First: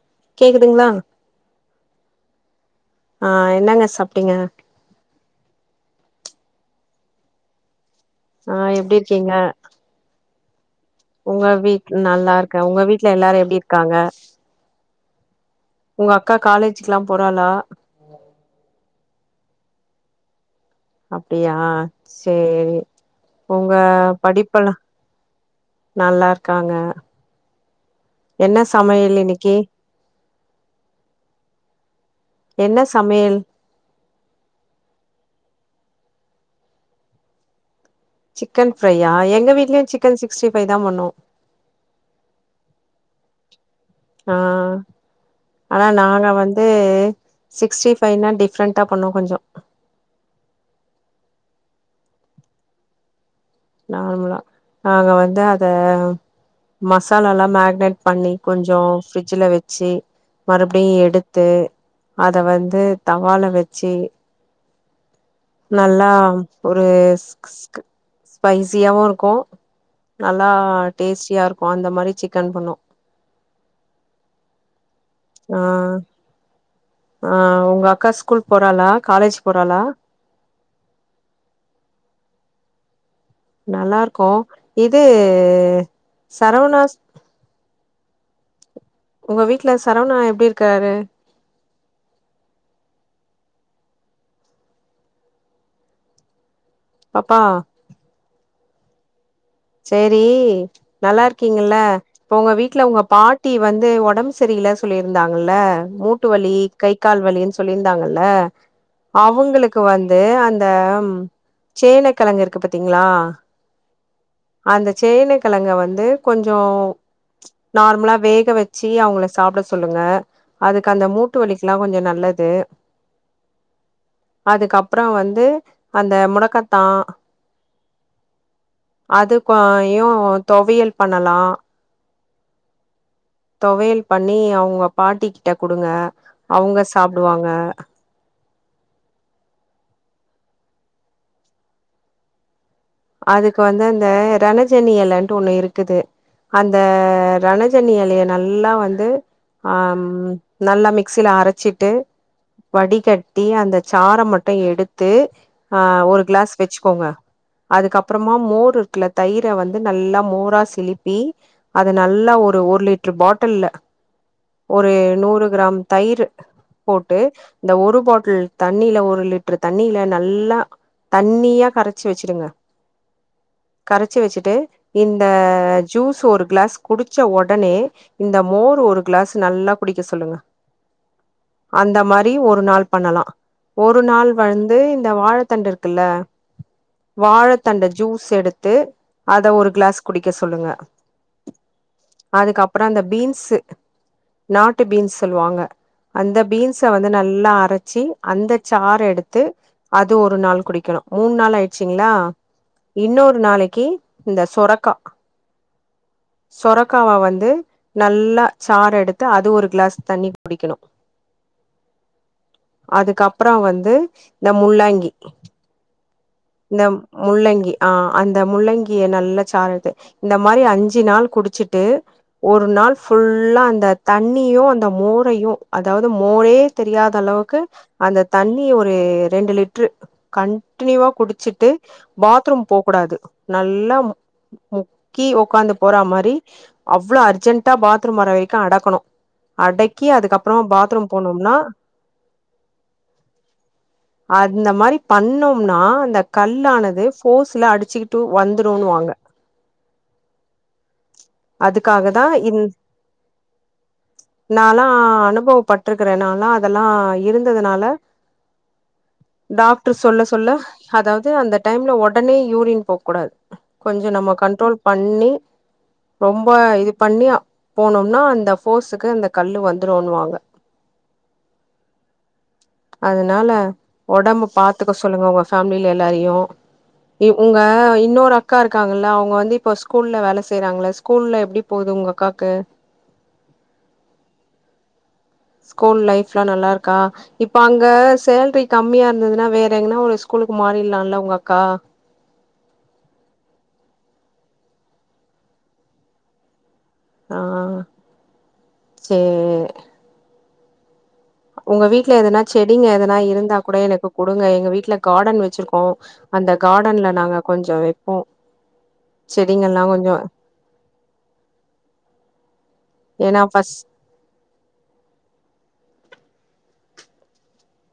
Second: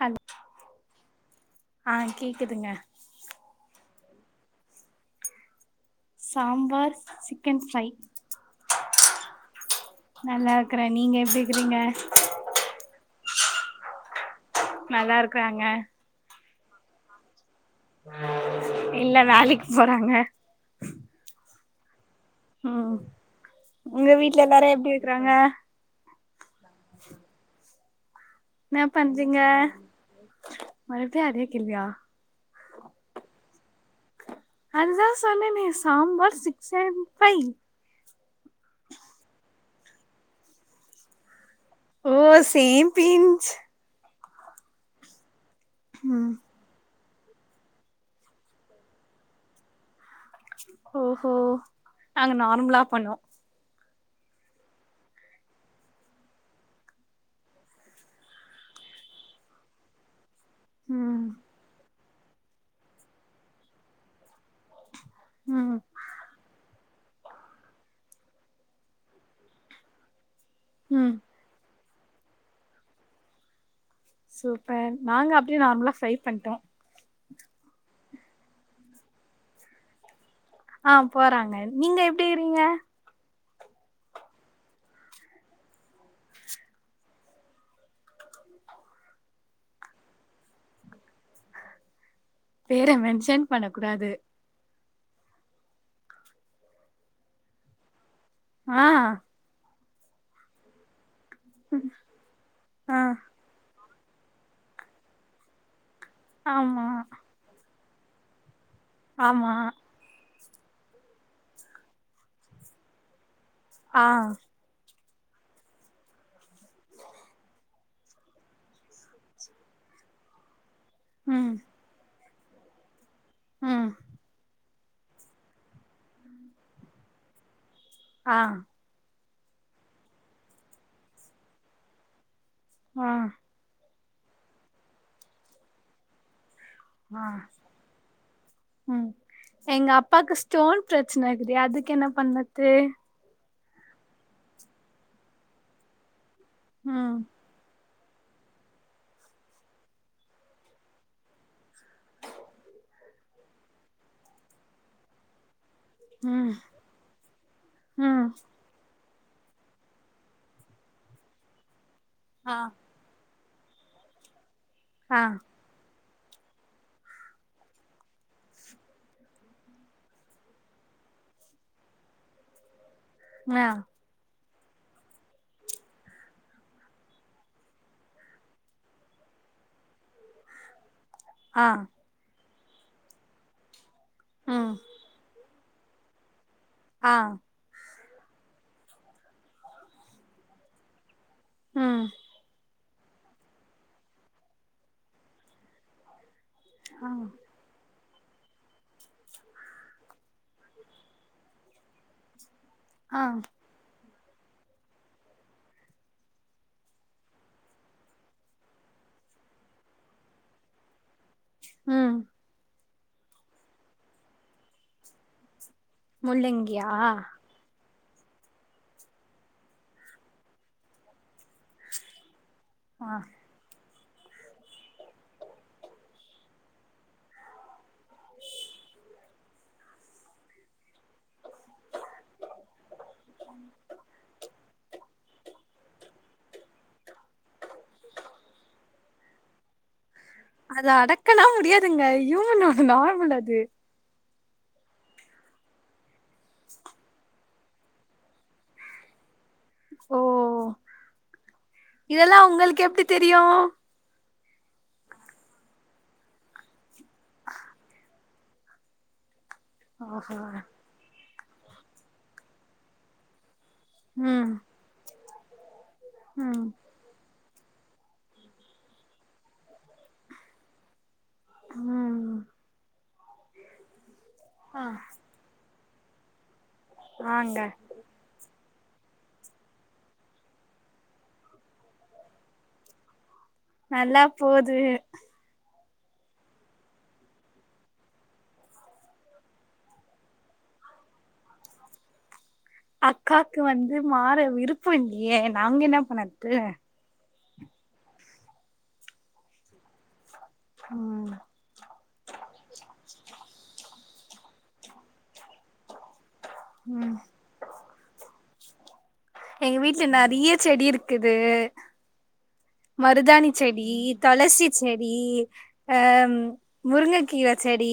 Hello கேக்குதுங்ளா ஆ கேக்குதுங்க ஆ என்னங்க சாப்டிங்க? சாம்பார் சிக்கன் ஃப்ரை ஆ எப்டி இருக்கீங்க? நல்லாருக்குறே நீங்க எப்டிருக்கிறீங்க? க உங்க வீட்ல எல்லாரு எப்டி இருக்காங்க? நல்லாருக்றாங்க உங்க அக்கா காலேஜுக்லா போறாளா? இல்ல வேலைக்கி போறாங்க அப்டியா சேரி ம் உங்க வீட்ல எல்லாரு படிப்பல்லா எப்டி இருக்கறாங்க நல்லாருக்காங்க என்ன சமையல் இன்னக்கி? மறுப்டியு அதே கேள்வியா? என்ன சமையல்? அதுதா சொன்னெனே சாம்பார் சிக்ஸன் ஃபை சிக்கன் ஃப்ரையா எங்க வீட்லயு சிக்கன் சிக்ஸ்டி ஃபை தா பண்ணோ ஓ சேம் பின்ச் ஆ ஆனா நாங்க ம் வந் து சிக்ஸ்டி ஃபைனா டிஃப்ரெண்ட்டா பண்ணுவொ கொஞ்சொ ஓஹோ நாங்க நார்மலா பண்ணோ நார்மலா நாங்க வந்து அத மசாலால்லா மேரினேட் பண்ணி கொஞ்சோ ஃப்ரிட்ஜில வச்சி மறுப்டியு ம் எடுத்து அத வந்து தவால வச்சு ம் நல்லா ஒரு‌ ஸ் ஸ் ஸ்பைசியாவு இருக்கு நல்லா ம் டேஸ்டியா இருக்கு அந்த மாரி சிக்கன் பண்ணோ சூப்பர் நாங்க அப்டியே ஆ நார்மலா ஃப்ரை பண்ட்டோ ஆ உங்க அக்கா ஸ்கூல் போறாளா காலேஜ் போறாளா? ஆ போறாங்க நீங்க எப்டிகிறீங்க நல்லாருக்கோ இது சரவணாஸ் உங்க வீட்ல சரவணா எப்டி இருக்காரு? பேர மென்ஷன் பண்ண கூடாது பாப்பா ஆ செரி நல்லா இருக்கீங்கல்ல இப்ப உங்க வீட்ல ஆ உங்க பாட் ட்டி வந்து ஒடம்பு சரியில சொல்லிருந்தாங்கல்ல மூட்டு வலி ஆமா கை கால் வலின்னு சொல்லியிருந்தாங்கல்ல ஆமா அவுங்களுக்கு வந்து அந்த சேனைக்கிழங்குருக்கு பாத்தீங்களா ஆ அந்த சேனைக்கிழங்க வந்து கொஞ்சம் நார்மலா வே க வச்சு அவங்கள சாப்பிட சொல்லுங்க அதுக்கு அந்த மூட்டு ம் வலிிக்கல்லாம் கொஞ்சம் நல்லது ம் அதுக்கப்புறம் வந்து அந்த முடக்கத்தான் ஆ அது குவாயு தொவையல் பண்ணலாம் ஆ தொவையல் பண்ணி அவுங்க பாட்டி கிட்ட கொடுங்க அவுங்க ச ஆ ம் எங்க அப்பாக்கு ஸ்டோன் பிரச்சன இதுக்குது அதுக்கு என்ன பண்ணது அதுக்கு வந்து அந்த ரணஜனியலன்ட்டு ஒன்னு இருக்குது அந்த ம் ரண ஜனி எலைய நல்லா வந்து ஆ நல்லா மிக்சியில அரைச்சிட்டு வடிகட்டி அந்த சார மட்டும் எடுத்து அ ஒரு ம் கிளாஸ் வச்சுக்கோங்க ம் அதுக்கப்புறமா மோர் இருக்குல தயிர வந்து நல்லா மோரா சிலிப்பி அது நல்லா ஆ ஒரு ஒரு லிட்டுர் பாட்டுல்ல ஒரு ஆ நூறு கிராம் தயிர் போட்டு இந்த ஒரு பாட் டுல தண்ணில ஒரு லிட்டரு தண்ணியில நல்லா தண்ணியா கரச்சு வச்சுருங்க ஆ கரச்சி வச்சுட்டு இந்த ஜூஸ் ஒரு கிளாஸ் குடிச்ச ஒடனே இந்த மோர் ஒரு கிளாஸ் நல்லா குடிக்க சொல்லுங்க ஆ அந்த மாரி ஒரு நாள் பண்ணலாம் ஒரு நாள் ம் வழ்ந்து இந்த வாழத்தண்டு இருக்குல்ல ஆ வாழத்தண்ட ஜூஸ் எடுத்து அத ஒரு கிளாஸ் குடிக்க சொல்லுங்க ம் அதுக்கப்புறம் இந்த பீன்ஸு நாட்டு பீன்ஸ் சொல்லுவாங்க அந்த பீன்ஸ ஆ வந்து நல்லா அரச்சி அந்த சார எடுத்து அது ஒரு நாள் குடிக்கணும் மூனு நாள் ஆயிச்சிங்களா ஆ இன்னொரு நாளைக்கு இந்த சொரக்கா சொரக்காவா வந்து நல்லா சார எடுத்து அது ஒரு கிளாஸ் தண்ணி குடிக்கணும் உம் அதுக்கப்புறம் வந்து இந்த முள்ளாங்கி இந்த முள்ளங்கியா முள்ளங்கி ஆ அந்த முள்ளங்கிய நல்லா சாறெத்து இந்த மாரி அஞ்சு நாள் குடிச்சு ட்டு ஒரு நாள் ஆ ஃபுல்லா அந்த தண்ணியும் அந்த மோரையும் அதாவ்து மோரே தெரியாத அளவுக்கு அந்த தண்ணி ஒரு ரெண்டு லிட்ரு கண்டினியூவா குடு ச்சுட்டு பாத்ரூம் போ கூடாது நல்லா முக்கி உக்காந்து போற மாரி அவ்ளோ அர்ஜென்டா பாத்ரூம் வர வரைக்கும் அடக்கணும் அடக்கி அதுக்கப்புறமா அத பாத்ரூம் அடக்கலா போனோம்னா முடியாதுங்க ஹியூமனோட நார்மல் அது அந்த மாரி பண்ணோம்னா அந்த கல்லானது போர்ஸ்ல அடிச்சுக்கிட்டு வந்துருன்னு வாங்க ஓ அதுக்காக தா இதெல்லா இந் உங்களுக்கு எப்டி தெரியு நாலா அனுபவ பட்டுக்குற நாலா அதெல்லா இருந்ததுனால டாக்டர் சொல்ல ஆஹா சொல்ல அதாவது அந்த டைம்ல உடனே யூரின் போ கூடாது கொஞ்சோ நம்ம ம் கண்ட்ரோல் பண்ணி ரொம்ப ம் இது பண்ணி போனோம்னா அந்த போர்ஸுக்கு அந்த கல்லு வந்துருன்ணுவாங்க ம் அதனால ஒடம்பு ஆ பாத்துக்க சொல்லுங்க உங்க ஃபேமிலில எல்லாரையு உங்க வாங்க இன்னொரு அக் கா இருக்காங்கல்ல அவங்க வந்து இப்போ ஸ்கூல்ல வேல செய்யறாங்கள ஸ்கூல்ல எப்டி ட போது உங்க அக்காக்கு நல்லா போது ஸ்கூல் லைஃப்லா நல்லாருக்கா இப்ப அங்க சேல்ரி கம்மியா இருந்ததுன்னா வேற எங்கனா ஒரு ஸ்கூலுக்கு மாறிலாம்ல உங்க அக்கா அக்காக்கு வந்து மாற விருப்பம் இல்லயே நாங்க பண்ணறது ஆ சே ம் உங்க வீட்டுல எதனா செடிங்க எதனா இருந்தா கூட எனக்கு குடுங்க எங்க வீட்ல கார்டன் வச்சிருக்கோ அந்த கார்டன்ல நாங்க கொஞ்சோ வப்போ எங்க வீட்டுல நெறைய செடி இருக்குது ஏன்னா மருதாணி ஃபஸ் செடி துளசி செடி ஆ ம் முருங்க கீர செடி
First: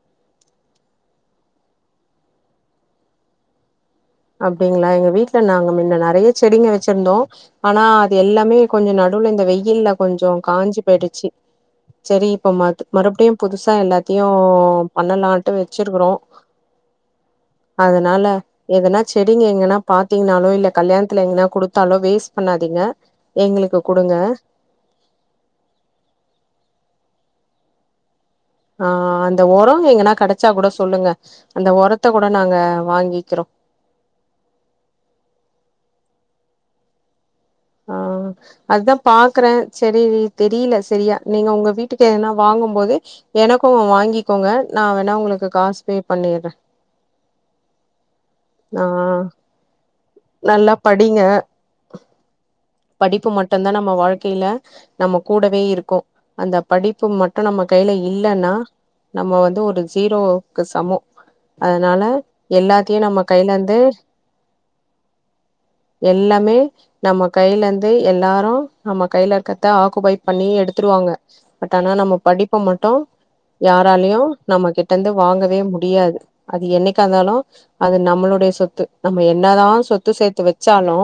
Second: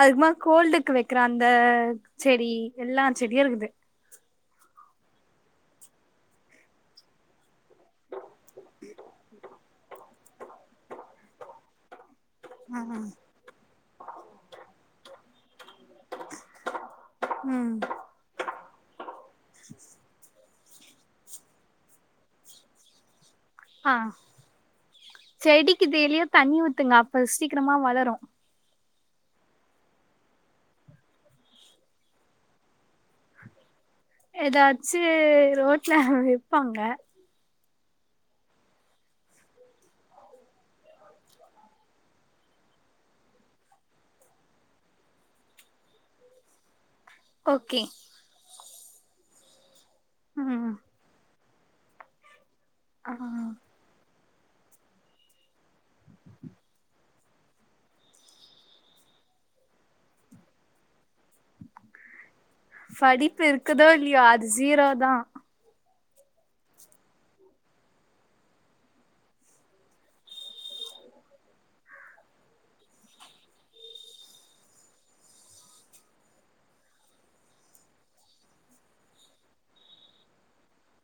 அதுக்குமா கோல்டுக்கு வைக்கிற அந்த செடி எல்லா செடியு இருக்குது அப்டிங்களா எங்க வீட்ல மின்ன நாங்க நெறைய செடிங்க வச்சிருந்தோ ஆனா அது எல்லாமே கொஞ்சோ நடுவுல இந்த வெயில்ல கொஞ்சோ காஞ்சு போயிடுச்சு செரி இப்ப மத் மறுபடியு புதுசா எல்லாத்தையு பண்ணலாம்ட்டு வச்சிருக்கறோ ம் அதனால எதனா செடிங்க எங்கன்னா பாத் தீங்கனாலோ இல்ல கல்யாணத்துல எங்கனா குடுத்தாலோ வேஸ்ட் பண்ணாதீங்க எங்களுக்கு ஆ குடுங்க செடிக்கு தெலியே தண்ணி ஊத்துங்க அப்ப சீக்கிரமா வளரு ஆ அந்த உரம் எங்கன்னா கிடைச்சா கூட சொல்லுங்க அந்த உரத்த கூட நாங்க வாங்கிக்கிறோ ஏதாச்சு ரோட்ல விப்பாங்க ஆ அதுதா பாக்குற செரி தெரியல சரியா நீங்க உங்க வீட்டுக்கு எதனா வாங்கும் போது எனக்கும் வாங்கிக்கோங்க நா வேணா உங்களுக்கு காசு பே பண்ணிட்ற ஓகே நா ம் நல்லா படிங்க ஆ படிப்பு மட்டுதா நம்ம வாழ்க்கையில நம்ம கூடவே இருக்கு அந்த படிப்பு மட் டு நம்ம கையில இல்லைன்னா நம்ம வந்து ஒரு ஜீரோக்கு சமோ அதுனால எல்லாத்தையு நம்ம படிப்பு கையிலருந்து இருக்குதோ இல்லையோ அது ஜீரோ தா எல்லாமே நம்ம கையிலருந்து எல்லாரு நம்ம கையிலருக்கிறத ஆக்குபை பண்ணி எடுத்துருவாங்க பட் ஆனா நம்ம படிப்ப மட்டு யாராலயும் நம்ம கிட்டந்து வாங்கவே முடியாது அது என்னைக்க இருந்தாலு அது நம்மளுடைய சொத்து நம்ம என்னதா சொத்து சேத்து வச்சாலு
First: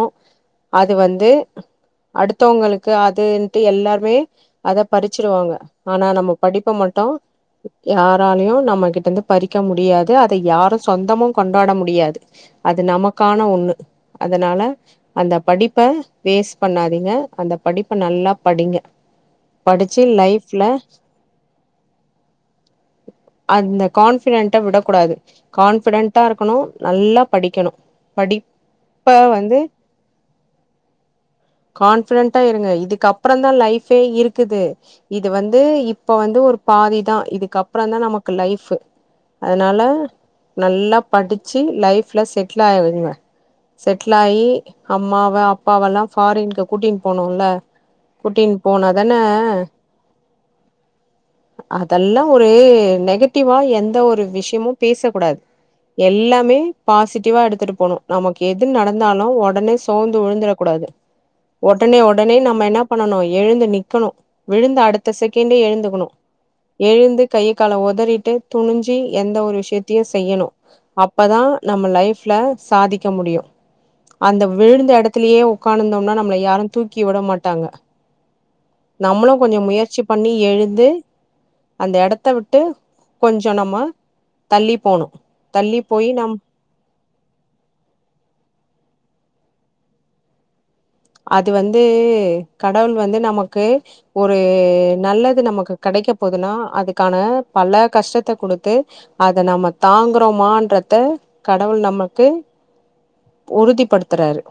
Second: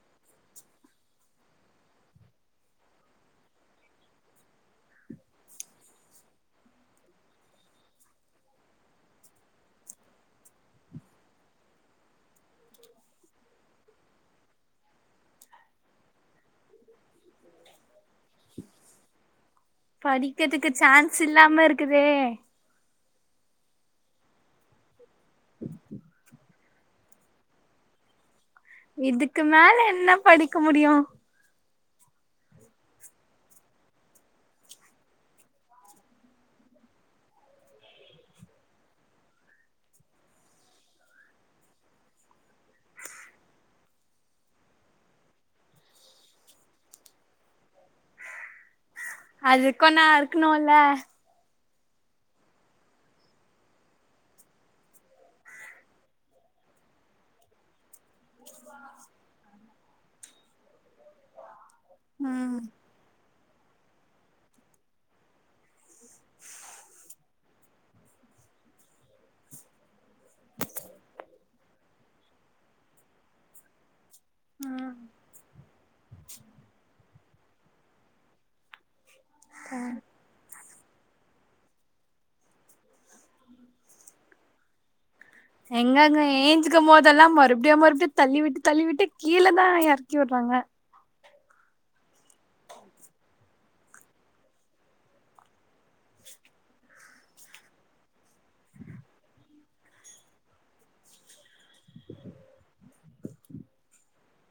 அது வந்து அடுத்தவங்களுக்கு அதுன்ட்டு எல்லாருமே அத பறிச்சிடுவாங்க ஆனா நம்ம படிப்ப மட்டு யாராலையு நம்மகிட்ட இருந்து பறிக்க முடியாது அத யாரு சொந்தமு கொண்டாட முடியாது அது நமக்கான ஒன்னு அதனால அந்த படி ப்ப வேஸ்ட் பண்ணாதீங்க அந்த படிப்ப நல்லா படிங்க படிச்சு லைஃப்ல சில்லாம இருக்குதே அந்த கான்ஃபிடென்ட்ட விடக் கூடாது கான்ஃபிடென்ட்டா இருக்கணு நல்ல படிக்கணு படி இதுக்கு மேல என்ன படிக்க முடியு கான்ஃபிடென்ட்டா இருங்க இதுக்கு அப்றந்தா லைஃபே இருக்குது இது வந்து இப்ப வந்து ஒரு பாதிதா இதுக்கப்றந்தா நமக்கு லைஃப் அதனால நல்லா படிச்சு லைஃப்ல செட்டில் ஆய்ருங்க செட்லாயி அம்மாவ அப்பாவெல்லா ஃபாரின்க்கு கூட்டிட்டு போனுல்ல கூட்டின் போனாதானே அதுக்கு நா இருக்கணுல அதெல்லா ஒரு நெ நெகட்டிவா எந்த ஒரு விஷயமு பேசக்கூடாது எல்லாமே பாசிட்டிவா எடுத்துட்டு போனூ நமக்கு எது நடந்தாலு ஒடனே சோந்து உழுந்துரக் கூடாது ஒடனே ஒடனே ம் நம்ம என்ன பண்ணனு எழுந்து நிக்கணு விழுந்து அடுத்த செகண்டே எழுந்துக்கணு எழுந்து கையக் கால ஒதறிட்டு துணிஞ்சு எந்த ஒரு விஷயத்தையு செய்யணு அப்பதா நம்ம லைஃப்லாங் சாதிக்க முடியு அந்த விழுந்த எடத்துலயே உக்காந்ருந்தம்னா நம்மள யாரு தூக்கி விட மாட்டாங்க நம்மளு கொஞ்சொ முயற்சி பண்ணி எழுந்து அந்த எடத்த விட்டு கொஞ்சொ நம்ம தள்ளி போணு தள்ளி போய் எங்கங்க நம்ம ஏ ஞ்சிக்கும் போதெல்லா மறுபடியு மறுபடியு தள்ளி விட்டு தள்ளி விட்டு கீழே தா எறக்கி விடுறாங்க அது வந்து கடவுள் வந்து நமக்கு ஒரு நல்லது நமக்கு கெடைக்க போதுன்னா அதுக்கான பல கஷ்டத்த குடுத்து அத நம்ம தாங்குறோமான்றத்த கடவுள் நமக்கு உறுதிப்படுத்துறாரு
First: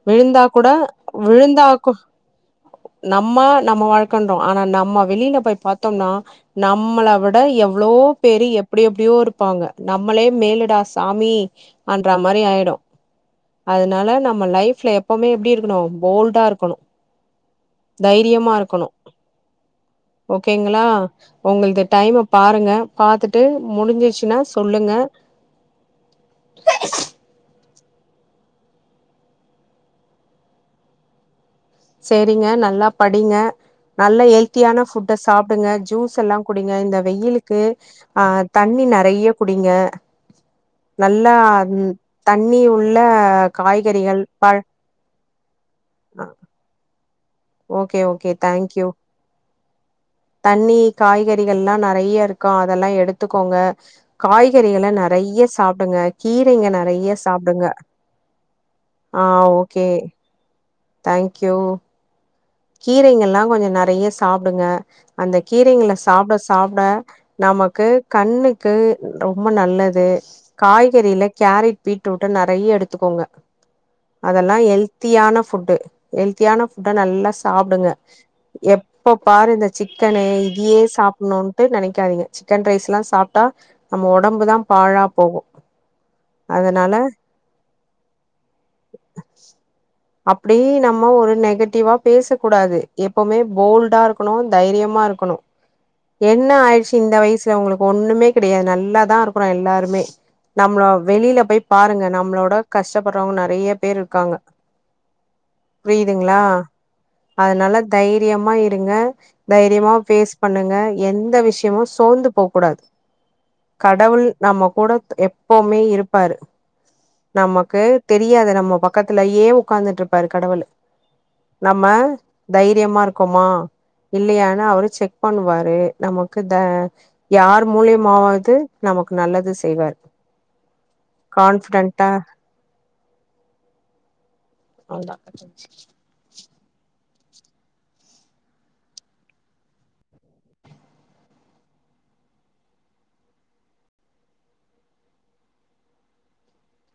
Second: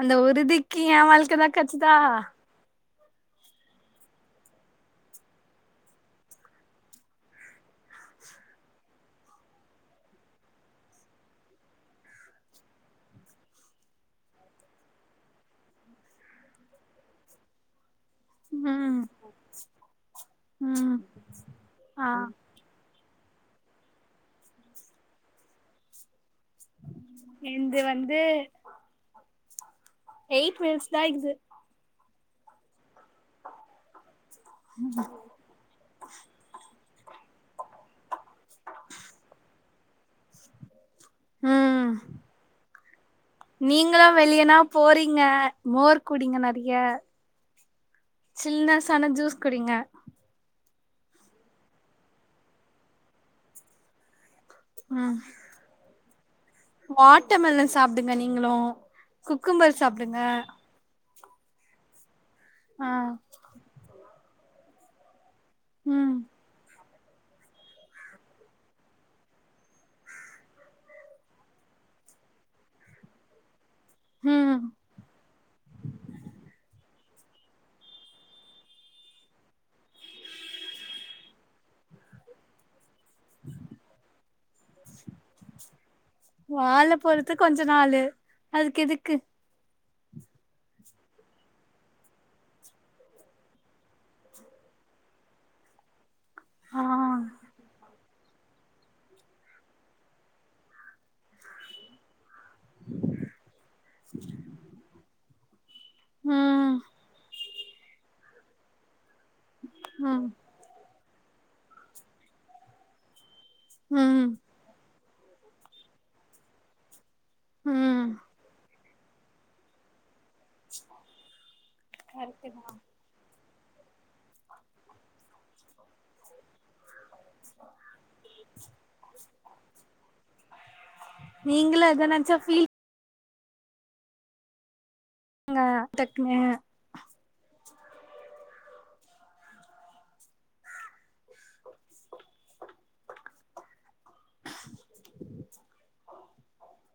அந்த வுழுந்தா கூட உறுதிக்கு ஏ வாழ்க்கதா வுழுந்தா கூ கெச்சுதா நம்ம நம்ம வாழ்க்கன்றோ ஆனா நம்ம வெளில போய் பாத்தோம்னா நம்மள விட எவ்ளோவோ பேரு எப்டி எப்டியோ இருப்பாங்க நம்மளே மேலுடா சாமி அன்ற மாரி ஆயிடு அதனால நம்ம லைஃப் ப்ல எப்பவுமே எப்டி இருக்கணு போல்டா இருக்கணு தைரியமா இருக்கணு ம் ஓகேங்ளா ம் ஒங்களுக்கு ஆ டைம பாருங்க பாத்துட்டு முடிஞ்சிருச்சுன்னா சொல்லுங்க என்து வந்து எயிட் மினிஸ் தா ஆயிக்குது சேரிங்க நல்லா படிங்க நல்ல ஹெல்த்தியான ஃபுட்டா சாப் சாப்டுங்க ஜூஸ் எல்லா குடிங்க இந்த வெயிலுக்கு ஆ தண்ணி நெறைய குடிங்க நல்லா ம் தண்ணி உள்ள நீங்களு காய்கறிகள் ப வெளியனா போறீங்க மோர் குடிங்க நெறைய ஓகே ஓகே தேங்க்யூ ஸில்னசான ஜூஸ் குடிங்க தண்ணி காய்கறிகள்லா நெறைய இருக்கு அதெல்லா எடுத்துக்கோங்க காய்கறிகள ம் நெறைய சாப்டுங்க கீரைங்க நெறைய சாப்டு ல்ல சாப்டுங்க நீங்களு ஆ குக்கும்பர் ஓகே சாப்டுங்க தேங்க் யூ ஆ கீரைங்கல்லா கொஞ்சோ நெறைய சாப்டுங்க அந்த கீரைங்கள ம் சாப்ட சாப்ட நமக்கு கண்ணுக்கு ரொம்ப நல்லது காய்கறில கேரட் பீட்ரூட்ட நறைய எடுத்துக்கோங்க ம் அதெல்லாம் ஹெல்த்தியான ஃபுட்டு ஹெல்த்தியான ஃபுட்ட நல்லா சாப்டுங்க எப் எப்ப பாரு இந்த சிக்கனு இதயே சாப்புணும்ட்டு நனைக்காதீங்க சிக்கன் ரைஸ்ல்லா சாப் ட்டா நம்ப ஒடம்புதான் பாழா போகும் அதனால த்துக் கொஞ்ச நாளு அதுக்கு எதுக்கு அப்படி நம்ம ஒரு நெகட்டிவா பேசக்க கூடாது எப்பவுமே போல்ட் டா இருக்கணும் தைரியமா இருக்கணும் என்ன ஆ ஆயிடுச்சு இந்த வயசுல உங்களுக்கு ஒண்ணுமே கிடையாது நல்லாதான் இருக்குறோம் எல்லாருமே நம்மளும் வெளில போய் பாருங்க நம்பளோட கஷ்டப்படுறவங்க நறைய பேர் இருக்காங்க புரியுதுங்ளா ம் அதனால தைரியமா இருங்க தைரியமா ம் பேஸ் பண்ணுங்க எந்த விஷயமு சோந்து போக கூடாது கடவுள் ம் நம்ம கூட எப்பவுமே இருப்பாரு நமக்கு ம் தெரியாது நம்ம பக்கத்துலயே உகாந்துட்ருப்பாரு கடவுளு நம்ம கரெக்ட்டுதா தைரியமா இருக்கோமா இல்லையான்னு அவரு செக் பண்ணுவாரு நமக்கு த யார் மூலியமாவது நமக்கு நல்லது செய்வார் நீங்களு அத கான்ஃபிடென்டா நெனச்சா ஃபீல் அதா ங்க டக்குனு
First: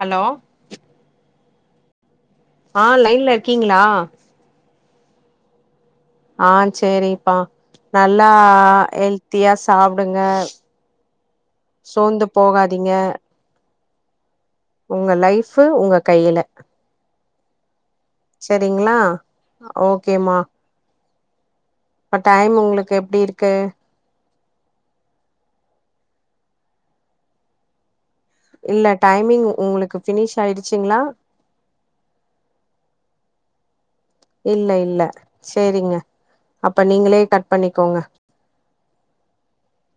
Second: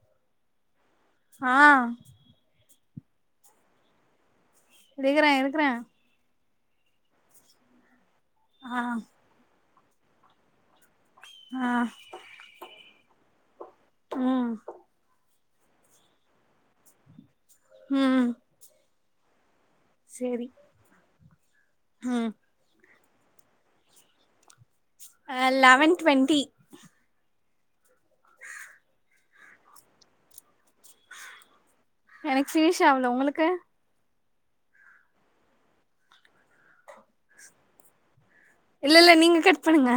ஹலோ ஆ ஆ லைன்ல இருக்கிங்ளா இருக்றன் இருக்றேன் ஆன் சேரிப்பா நல்லா ஆ எல்த்தியா சாப்டுங்க ஆ சோந்து போகாதீங்க ம் உங்க லைஃப் உங்க கையில ம் செரிங்ளா ஓகே மா சேரி இப்ப ம் டைம் உங்ளுக்கு எப்டி இருக்கு அ லவன் டுவெண்ட்டி இல்ல டைமிங் உங்களுக்கு பினிஷ் ஆயிடுச்சுங்ளா எனக்கு ஃபினிஷ் ஆவள உங்களுக்கு இல்ல இல்ல செரிங்க அப்ப நீங்களே கட் பண்ணிக்கோங்க இல்ல இல்ல நீங்க கட் பண்ணுங்க